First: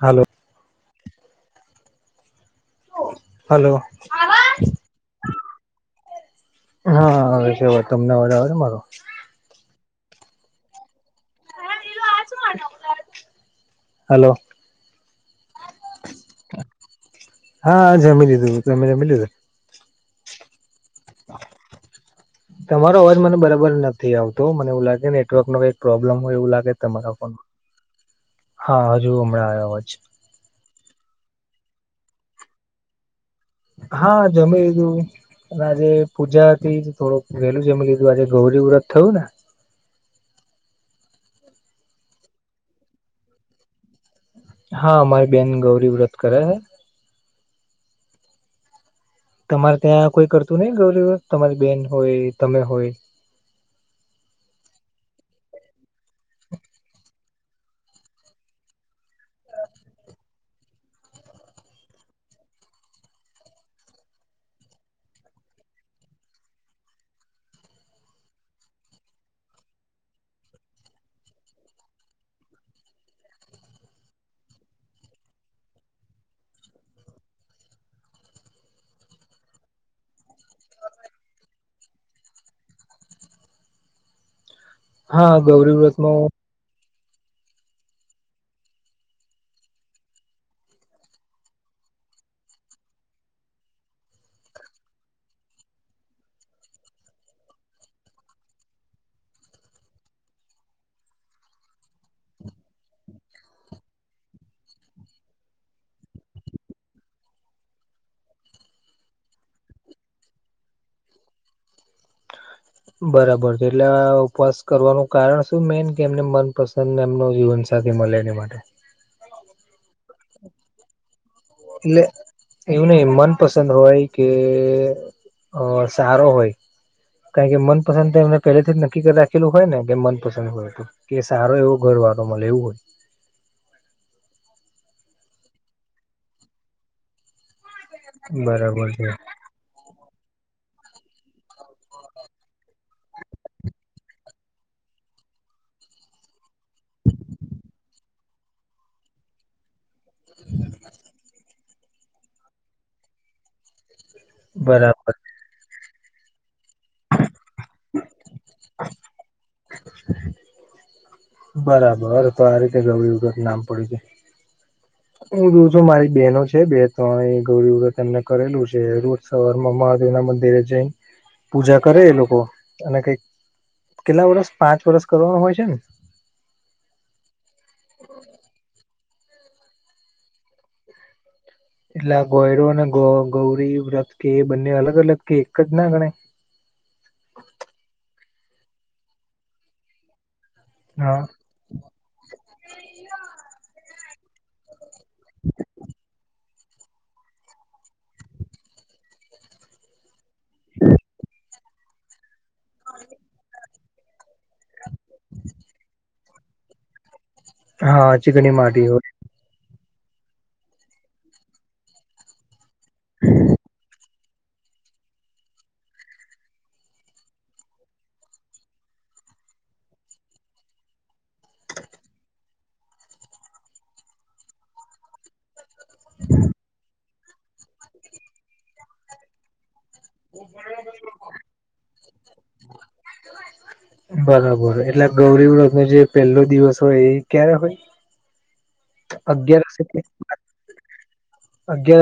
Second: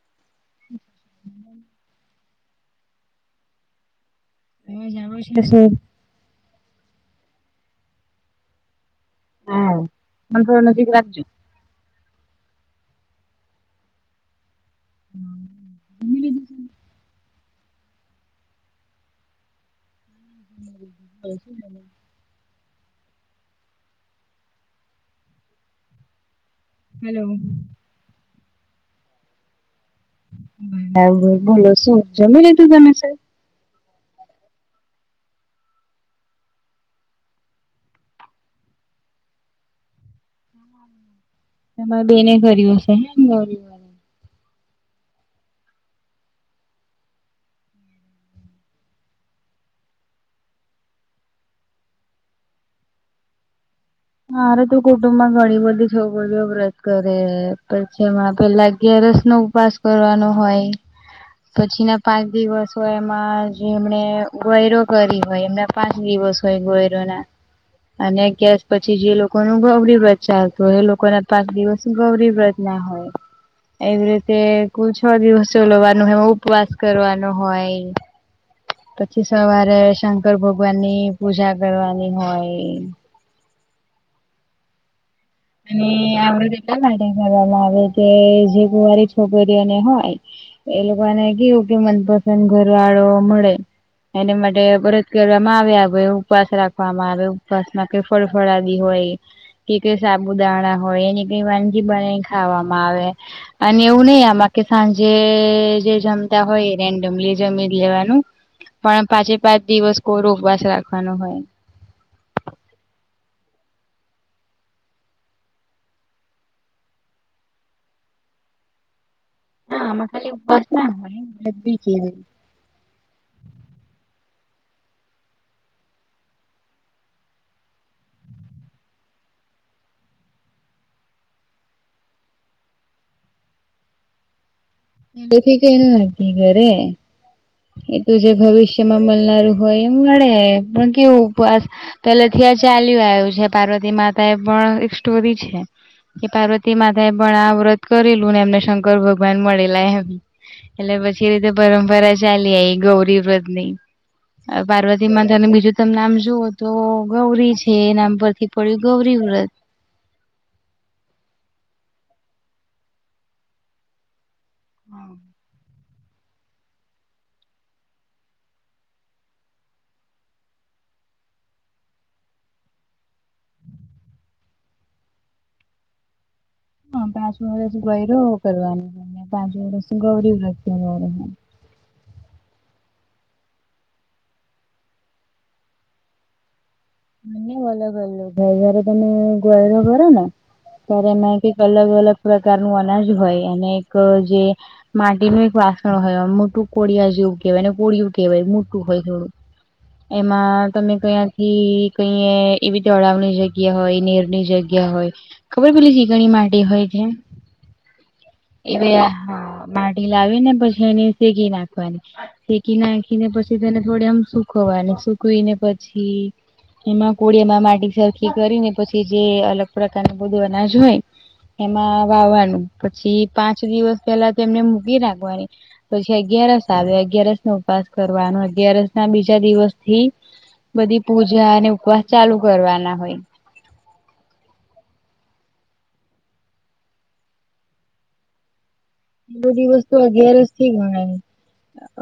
Hello [inaudible] hello [inaudible] [unintelligible] હા આવે છે. તમને અવાજ આવે છે મારો? હા આમ તો નજીક રાખજો. [inaudible] હલો [unintelligible] હા જમી લીધું તમે જમી લીધું? [inaudible] તમારો અવાજ મને બરાબર નથી આવતો, મને એવું લાગે નેટવર્ક નો કઈક પ્રોબ્લમ હોય એવું લાગે. તમારા હેલો ફોન મા. હા હજુ હમણાં આયો આવાજ. બરાબર બોલો શું જનીલીધું તમે સર? હા જમીલીધું. અને આજે પૂજા હતી તો થોડું વેલું જમી લીધું, આજે ગૌરી વ્રત થયું ને. [inaudible] તામરા બેને કર્યું હશે ને ગૌરી વ્રત? હા મારી બેન ગૌરી વ્રત કરે હે. તમારે ત્યાં કોઈ કરતું નઈ ગૌરી તમારી બેન હોય તમે હોય? મારે તું કુટુંબ માં ઘણી બધી છોકરીઓ વ્રત કરે પછીમાં પેલા અગિયારસ નો ઉપવાસ કરવાનો હોય. પછી ના પાંચ દિવસ હોય એમાં જેમને ગોયરું કરી હોય એમના પાંચ દિવસ કઈ ગોયરું ના અને અગિયારસ પછી જે લોકો નું ગૌરી વ્રત ચાલતું હોય એ લોકો ના પાંચ દિવસ ગૌરી વ્રત ના હોય. એવી રીતે કુલ છ દિવસ ચલવવાનું હોય ઉપવાસ કરવાનો હોય. [inaudible] પછી સવારે શંકર ભગવાનની પૂજા કરવાની હોય. હા [unintelligible] અને આ બધું એટલા માટે કરવામાં આવે કે જે કુવારી છોકરીઓને હોય એ લોકો ને કેવું કે મનપસંદ ઘરવાળો મળે. એને માટે વ્રત કરવામાં આવે ઉપવાસ રાખવામાં આવે ઉપવાસમાં કઈ ફળ ફળાદી હોય કે કઈ સાબુદાણા હોય એને કઈ વાનગી બનાવિને ખાવામાં આવે. અને એવું નહી આમાં કે સાંજે જે જમતા હોય રેન્ડમલી જમી લેવાનું પણ પાંચે પાંચ દિવસ કોરો ઉપવાસ રાખવાનો હોય. બરાબર છે. એટલે આ ઉપવાસ કરવાનું કારણ શું મેન કે એમને મનપસંદ તમને એમનો જીવનસાથી મળે એની માટે. ના આમાં ખાલી ઉપવાસ ન હોય એટલે [unintelligible] એવું નહિ મનપસંદ હોય કે અ સારો હોય? કારણ કે મનપસંદ તો એમને પહેલેથી જ નક્કી કરી રાખેલું હોય ને કે મનપસંદ હોય. કે સારો એવો ઘર વાળો મલે એવું હોય? [unintelligible] એ તો જે હોય બરાબર ભવિષ્યમાં છે મળનારું હોય એમ મળે પણ કેવું ઉપવાસ પેલે થી આ ચાલ્યું આવ્યું છે, પાર્વતી માતા એ પણ એક સ્ટોરી છે. કે પાર્વતી માતાએ પણ આ વ્રત કરેલું ને એમને શંકર શંકર ભગવાન મળેલા એમ એટલે પછી એ રીતે પરંપરા ચાલી આવી ગૌરી વ્રતની આ પાર્વતી બરાબર માતા અને બીજું તમે નામ જુઓ તો ગૌરી છે એ નામ પરથી પડ્યું ગૌરી વ્રત. બરાબર તો આ રીતે ગૌરીવ્રત નામ પડ્યું કે હા હું રઉછુ મારી બેહેનો છે બે તણ ગૌરીવ્રત એમને કરેલું છે સવાર માં મહાદેવ ના મંદિરે જઈ પૂજા કરે એ લોકો અને કઈક કેટલા વર્ષ પાંચ વરષ કરવાનું હોય છે ને હા પાંચ વર્ષ ગોયરો કરવાનોને પાંચ વર્ષ ગૌરી વ્રત કરવાનું એટલે ગોયરો અને ગૌરી વ્રત કે બંને અલગ અલગ કે એક જ ના ગણાય બંને અલગ અલગ [unintelligible] તમે ગોયરો કરો ને ત્યારે હા [unintelligible] અલગ અલગ પ્રકાર નુ અનાજ હોય અને એક જે માટીનું એક વાસણ હોય એ મોટું કોડીયા જેવું કહેવાય એને કોડિયું કહેવાય મોટું હોય થોડું એમાં તમે કયાથી કઈ એવી તળાવની જગ્યા હોય નીરની જગ્યા હોય ખબર પેલી ચીકણી માટી હોય [unintelligible] હા ચિકણી માટી એવે હોય હા માટી લાવી ને પછી એની ભેગી નાખવાની [unintelligible] નાખી ને પછી તેને થોડી આમ સુકવાને સુખવીને પછી એમાં કોડીયા માં માટી સરખી કરી ને પછી જે અલગ પ્રકાર નું બધું અનાજ હોય એમાં વાવવાનું પછી પાંચ દિવસ પેલા તેમને મૂકી રાખવાની પછી અગિયારસ આવે અગિયારસ નો ઉપાસ કરવાનો અગિયારસ ના બીજા દિવસ થી બધી પૂજા અને ઉપવાસ ચાલુ કરવાના હોય બરાબર એટલે ગૌરી વ્રત નો જે પહેલો દિવસ હોય એ ક્યારે હોય પેલો અગિયારસ દિવસ તો અગિયારસ થી ગણાય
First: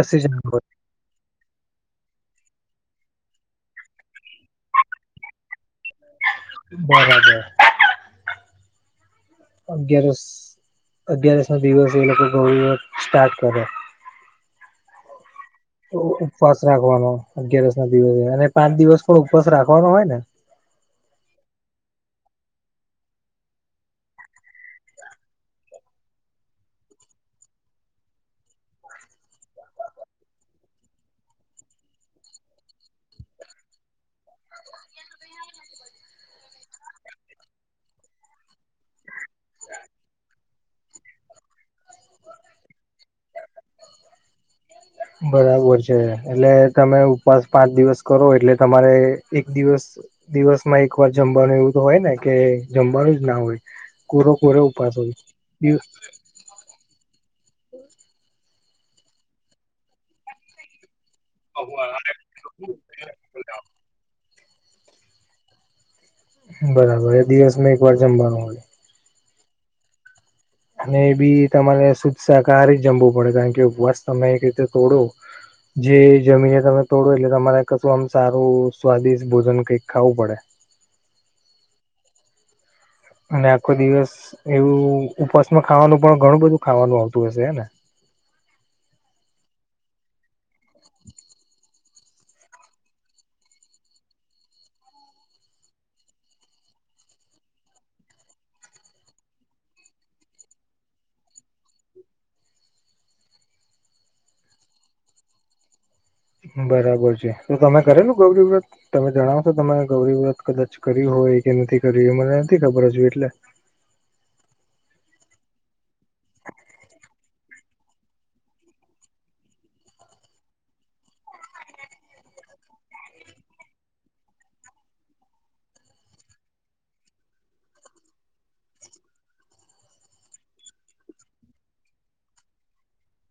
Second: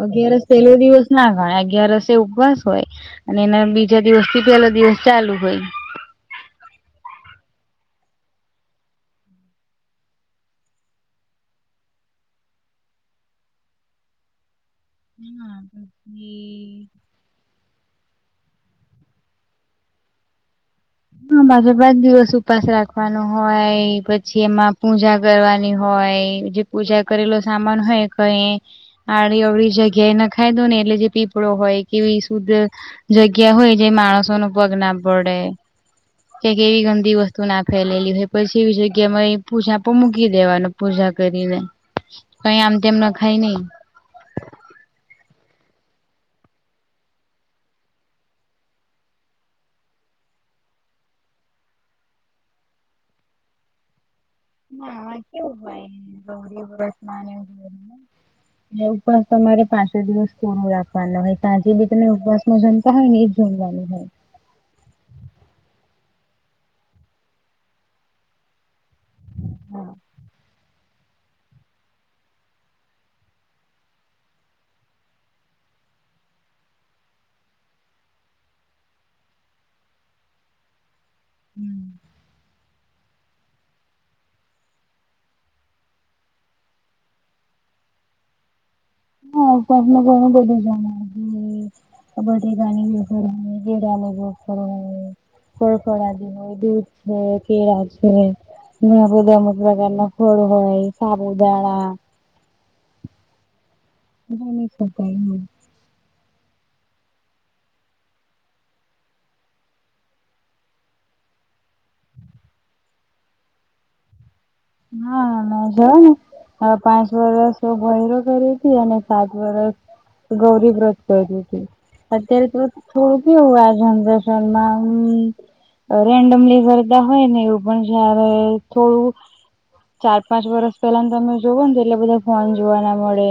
અગિયારસ પેલો દિવસ ના ઘણા અગિયારસે ઉપવાસ હોય અને એના બીજા દિવસ થી પેલો દિવસ ચાલુ હોય બરાબર અગિયારસ અગિયારસ નાો દિવસ એ લોકો ગૌરી વ્રત સ્ટાર્ટ કરે હા ઉપવાસ રાખવાનો અગિયારસ ના દિવસે અને પાંચ દિવસ પણ ઉપવાસ રાખવાનો હોય ને હા પાંચે પાંચ દિવસ ઉપાસ રાખવાનો હોય પછી એમાં પૂજા કરવાની હોય જે પૂજા કરેલો સામાન હોય કઈ આડી અવળી જગ્યાએ નખાઈ દો ને એટલે જે પીપળો હોય કેવી શુદ્ધ જગ્યા હોય જે માણસો નો પગ ના પડે ક્યાક એવી ગંદી વસ્તુ ના ફેલેલી હોય પછી એવી જગ્યા મા એ પૂજાપો મૂકી દેવાનો પૂજા કરીને હ કઈ આમ તેમ નખાય નઈ બરાબર છે એટલે તમે ઉપવાસ પાંચ દિવસ કરો એટલે તમારે એક દિવસ દિવસમાં એક વાર જમવાનું એવું તો હોય ને કે જમવાનું જ ના હોય કોરો કોરો ઉપવાસ હોય ના [unintelligible] કેવું હોય ગૌરી વ્રત મા [unintelligible] એ ઉપાસ તમારે પાંચે દિવસ કોરો રાખવાનો હોય ત્યાંજે બી તમે ઉપવાસમાં જમતા હોય ને એ જમવાનું હોય બરાબર એ દિવસમાં એક વાર જમવાનું હોય હા અને એ બી તમારે શુદ્ધ સાકાહારી જમવું પડે કારણ કે ઉપવાસ તમે એક રીતે તોડો જે જમીને તમે તોડો એટલે તમારે કશું આમ સારું સ્વાદિષ્ટ ભોજન કંઈક ખાવું પડે હમ અન આખો દિવસ એવું ઉપાસમાં ખાવાનું પણ ઘણું બધું ખાવાનું આવતું હશે હે ને? હા ઉપવાસમાં ઘણું બધું જમા [unintelligible] આ બટેકાની વેફર હોય, કેળાંની વેફર હોય ફળ ફળાદી હોય, દૂધ છે, કેળાં છે ઘણાં બધાં અમુક પ્રકારના ફળ હોય, સાબુદાણા ગમે તે [unintelligible] બરાબર છે. તો તમે કરેલું ગૌરી વ્રત? તમે જણાવશો તમે ગૌરી વ્રત કદાચ કર્યું હોય કે નથી કર્યું. એ મને નથી હજુ એટલે હા [unintelligible] હા પાંચ વરસ મેં ગૌરી વ્રત કર્યુતુ અને સાત વરષ ગૌરી વ્રત કર્યુંતુ. અત્યારે તો થોડું કેવું આ જનરેસનમાં અ રેન્ડમલી ફરતાં હોય ને એવું પણ જ્યારે થોડું ચાર પાંચ વરસ પેલા ને તમે જોવો ને તો એટલે બધા ફોન જોવા ના મળે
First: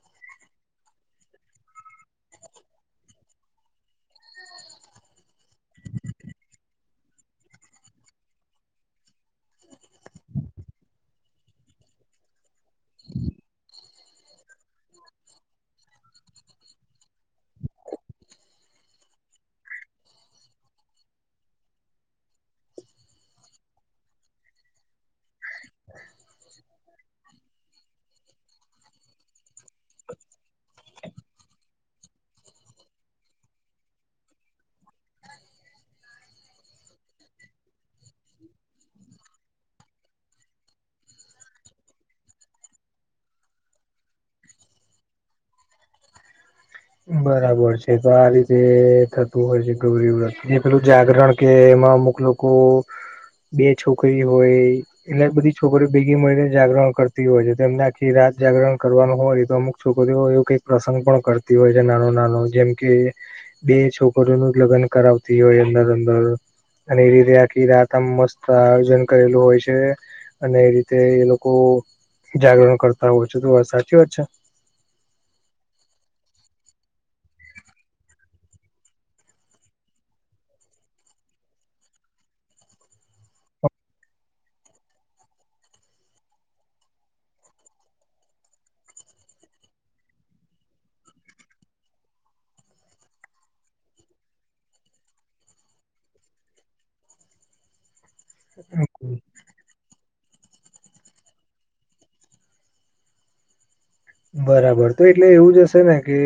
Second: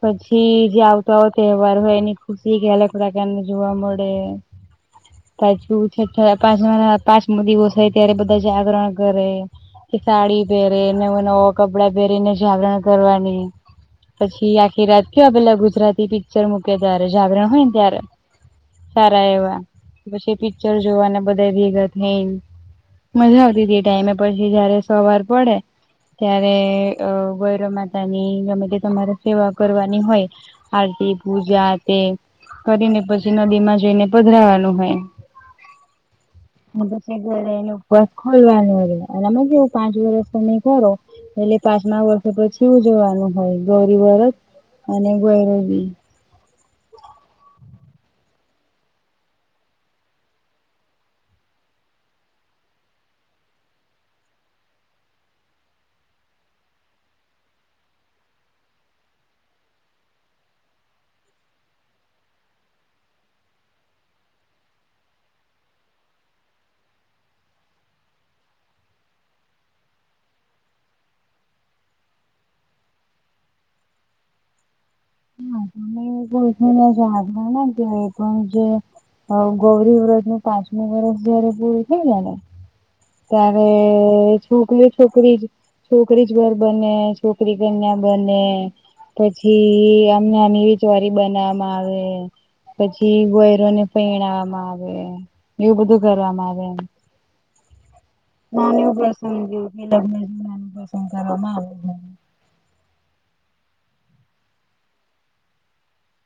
પછી જે આવતો આવ તહેવાર હોય એની ખુશી ક‌ઈ અલગ પ્રકારની જોવા મળે. [inaudible] પાછું છઠ્ઠા [unintelligible] પાંચમો દિવસ હોય ત્યારે બધાં જાગરણ કરે કે સાડી પહેરે. નવું નવા કપડાં પહેરીને જાગરણ કરવાની પછી આખી રાત કેવા પેલા ગુજરાતી પિક્ચર મૂકે ત્યારે જાગરણ હોય ને ત્યારે સારા એવા. પછી એ પિક્ચર જોવાના બધા ભેગા થ‌ઇન મજા આવતી હતી એ ટાઈમે. પછી જ્યારે સવાર પડે ત્યારે અ ગૌરી માતાની ગમે તે તમારે સેવા કરવાની હોય આરતી, પૂજા કે કરીને પછી નદીમાં જઈને પધરાવાનું હોય હ બસ ઘરે એનો ઉપવાસ ખોલવાનો હોય. આમાં તો કેવું પાંચ વર્ષ તમે કરો એટલે પાંચમા વર્ષે પછી ઉજવવાનું હોય ગૌરી વરત અને [unintelligible] બી બરાબર છે. તો આ રીતે થતું હોય છે ગૌરી વ્રત. ને પેલું જાગરણ કે એમાં અમુક લો કો બે છોકરી હોય એટલે બધી છોકરીઓ ભેગી મળીને જાગરણ કરતી હોય છે. એમને આખી રાત જાગરણ કરવાનું હોય તો અમુક છોકરીઓ એવું કંઈક પ્રસંગ પણ કરતી હોય છે નાનો નાનો જેમ કે બે છોકરીઓનું લગ્ન કરાવતી હોય અંદર અંદર અને એ રીતે આખી રાતમાં મસ્ત આયોજન કરેલું હોય છે. અને એ રીતે એ લોકો જાગરણ કરતાં હોય છે. તો આ સાચી વાત છે? [unintelligible] ક્યાંય પણ હજુ [unintelligible] નથી આવું પણ જે મારુ ગૌરી વ્રતનું પાંચમું વરષ જ્યારે પૂરું થઈલુ ને ત્યારે છોકરી છોકરી જ છોકરી જ વર બને છોકરી કન્યા બને પછી એમને આમ એવી જોરી બનાવામાં આવે પછી વયરોને પૈણાવામાં આવે. એવું બધું કરવામાં આવે એમ. [unintelligible] બરાબર તો એટલે એવું જ હશે ને કે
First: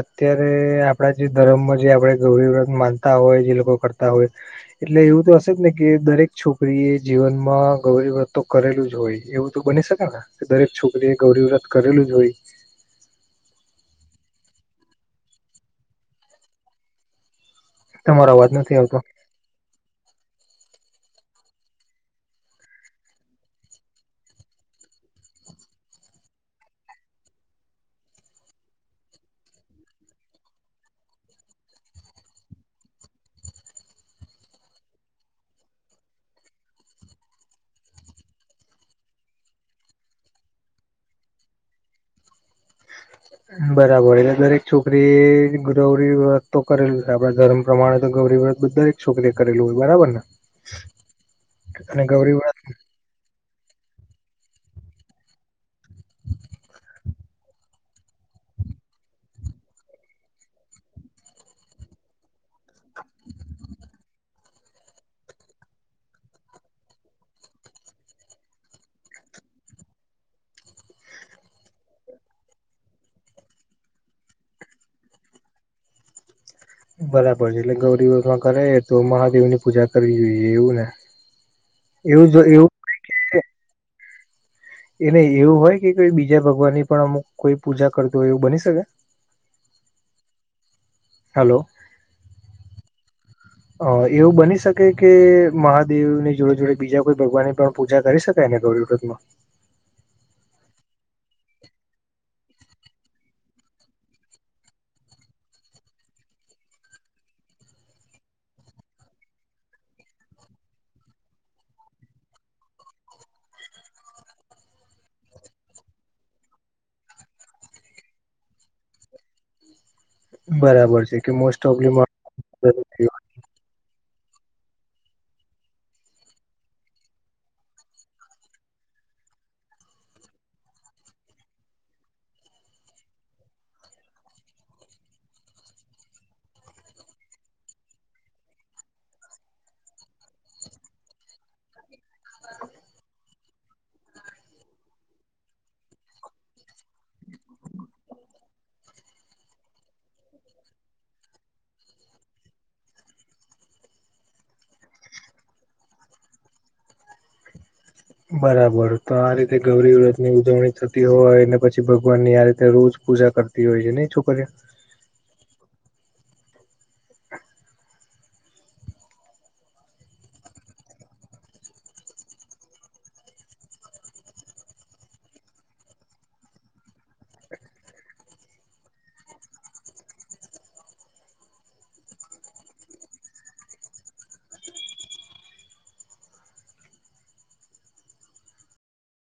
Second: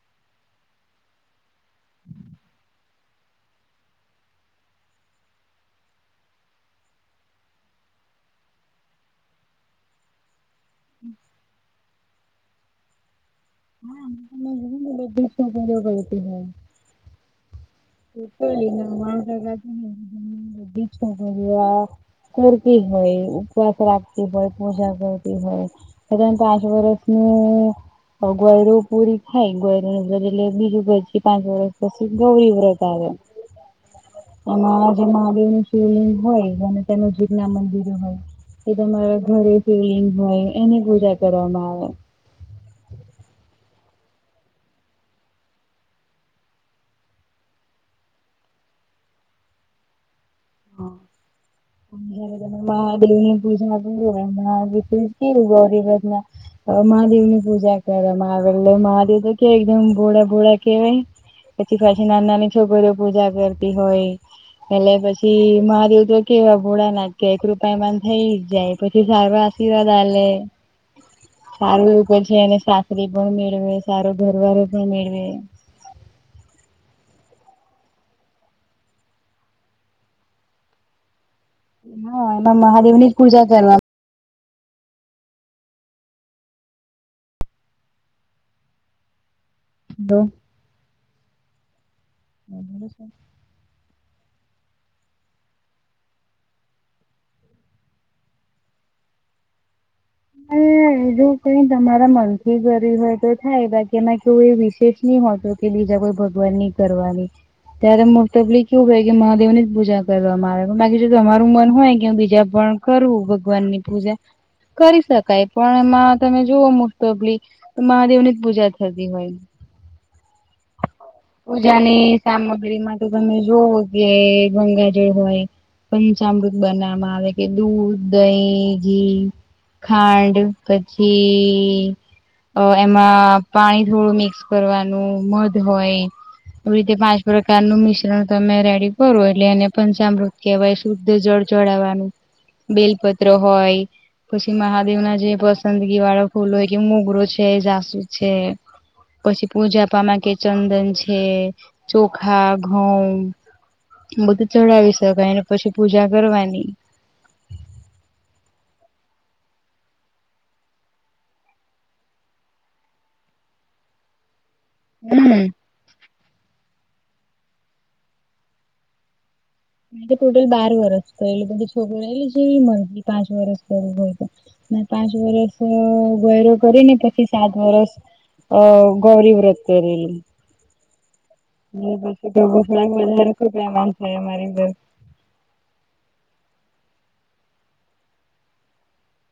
અત્યારે આપડા જે ધરમમાં આપડે ગૌરી વ્રત માન [unintelligible] હોય જે લોકો કરતાં હોય એટલે એવું તો હશે જ ને કે દરેક છોકરીએ જીવનમાં ગૌરી વ્રત તો કરેલું જ હોય. એવું તો બની શકે ને કે દરેક છોકરી એ ગૌરીવ્રત કરેલું જ હોય હા [unintelligible] કરતી હ. તમારો અવાજ નથી આવતો. નાના ટકાથી [unintelligible] કરતી હોય ઉપવાસ રાખતી હોય પૂજા કરતી હોય. એદ પાંચ વર્સનું ગયરોવ પુરી ખાય ગયરો નર બીજભર પાંચ વરષસ પછી ગૌરી વ્રત. આવે. એમાં જે મહાદેવની શિવલિંગ હોય અને તે નજીકના મંદિરો હોય એ તમારા ઘરે શિવલિંગ હોય એની પૂજા કરવામાં આવે. બરાબર એલે દરેક છોકરી ગૌરી વ્રત કરેલું છે આપણે ધર્મ પ્રમાણે તો ગૌરી વ્રત તો દરેક છોકરીએ કરેલું હોય બરાબરને? [unintelligible] હ મહાદેવની પૂજા કરવામાં આવે એટલે મહાદેવ તો કે એકદમ ભોળા ભોળા કેવાય. પછી પાછી ના નાની છોકરીઓ પૂજા કરતી હોય એટલે પછી મહાદેવ તો કેવા ભોળા નાખ એક રૂપામાંન થઈ જ જાય પછી સારો આશીર્વાદ આ લે સારું પછી એને સાકરી પણ મેળવે સારો ઘરવાળો પણ મેળવે બરાબર એટલે ગૌરી વ્રત કરે તો મહાદેવની પૂજા કરવી જોઈએ એવું ને એવું હા જો એમાં એવું મહાદેવની જ પૂજા કરવા એને એવું હોય કે કોઈ બીજા ભગવાનની પણ અમુક કોઈ પૂજા કરતૂ હોય એવું બની શકે બ હલો. [unintelligible] છે. અહ એવું બની શકે કે મહાદેવની જોડે જોડે બીજા કોઈ ભગવાનને પણ પૂજા કરી શકાયને ગૌરી વ્રતમાં. અને જો કઈ તમારા મનથી ગૌરી વ્રત થાય બાકી એમાં કેવું એ વિશેષ ની હોતો કે બીજા કોઈ ભગવાન નહી કરવાની ત્યારે મોસ્ટોપલી કેવું હોય કે મહાદેવ ની જ પૂજા કરવામાં આવે બાકી જો તમારું મન હોય કે બીજા પણ કરવું ભગવાનની પૂજા કરી શકાય પણ એમાં તમે જોવો મોંસ્ટોપલી તો મહાદેવની જ પૂજા થતી હોય. બરાબર છે કે મોસ્ટ ઓફલી પુજાની સામગ્રીમાં તો તમે જોવ જે ગંગાજળ હોય પંચમૃત બનાવવામાં આવે કે દૂધ દહીં ઘી ખાંડ પછી અહ એમાં પાણી થોડું મિક્સ કરવાનું મધ હોય આવી રીતે પાંચ પ્રકાર નું મિશ્રણ તમે રેડી કરો એટલે એને પંચામૃત કહેવાય શુદ્ધ જળ ચડાવવાનું બલપત્ર હોય પછી મહાદેવના જે પસંદગી ફૂલો હોય કે મોગરો છે જાસુદ છે. પછી પૂજા પામા કે ચંદન છે ચોખા ઘઉં બધું ચડાવી શકાય ને પછી પૂજા કરવાની બરાબર તો આ રીતે ગૌરી વ્રતની ઉજવણી થતી હોય ને પછી ભગવાનની આ રીતે રોજ પૂજા કરતી હોય છે ને એ છોકરયા? હમ્મ. મને તો ટોટલ બાર વરસ હોય છોકરીલે જે પાંચ વરસ કર હોય તો. હું પાંચ વરસ ગયરો કરીને પછી સાત વરસ અ ગૌરી વ્રત કરેલી. [inaudible] મારી [unintelligible]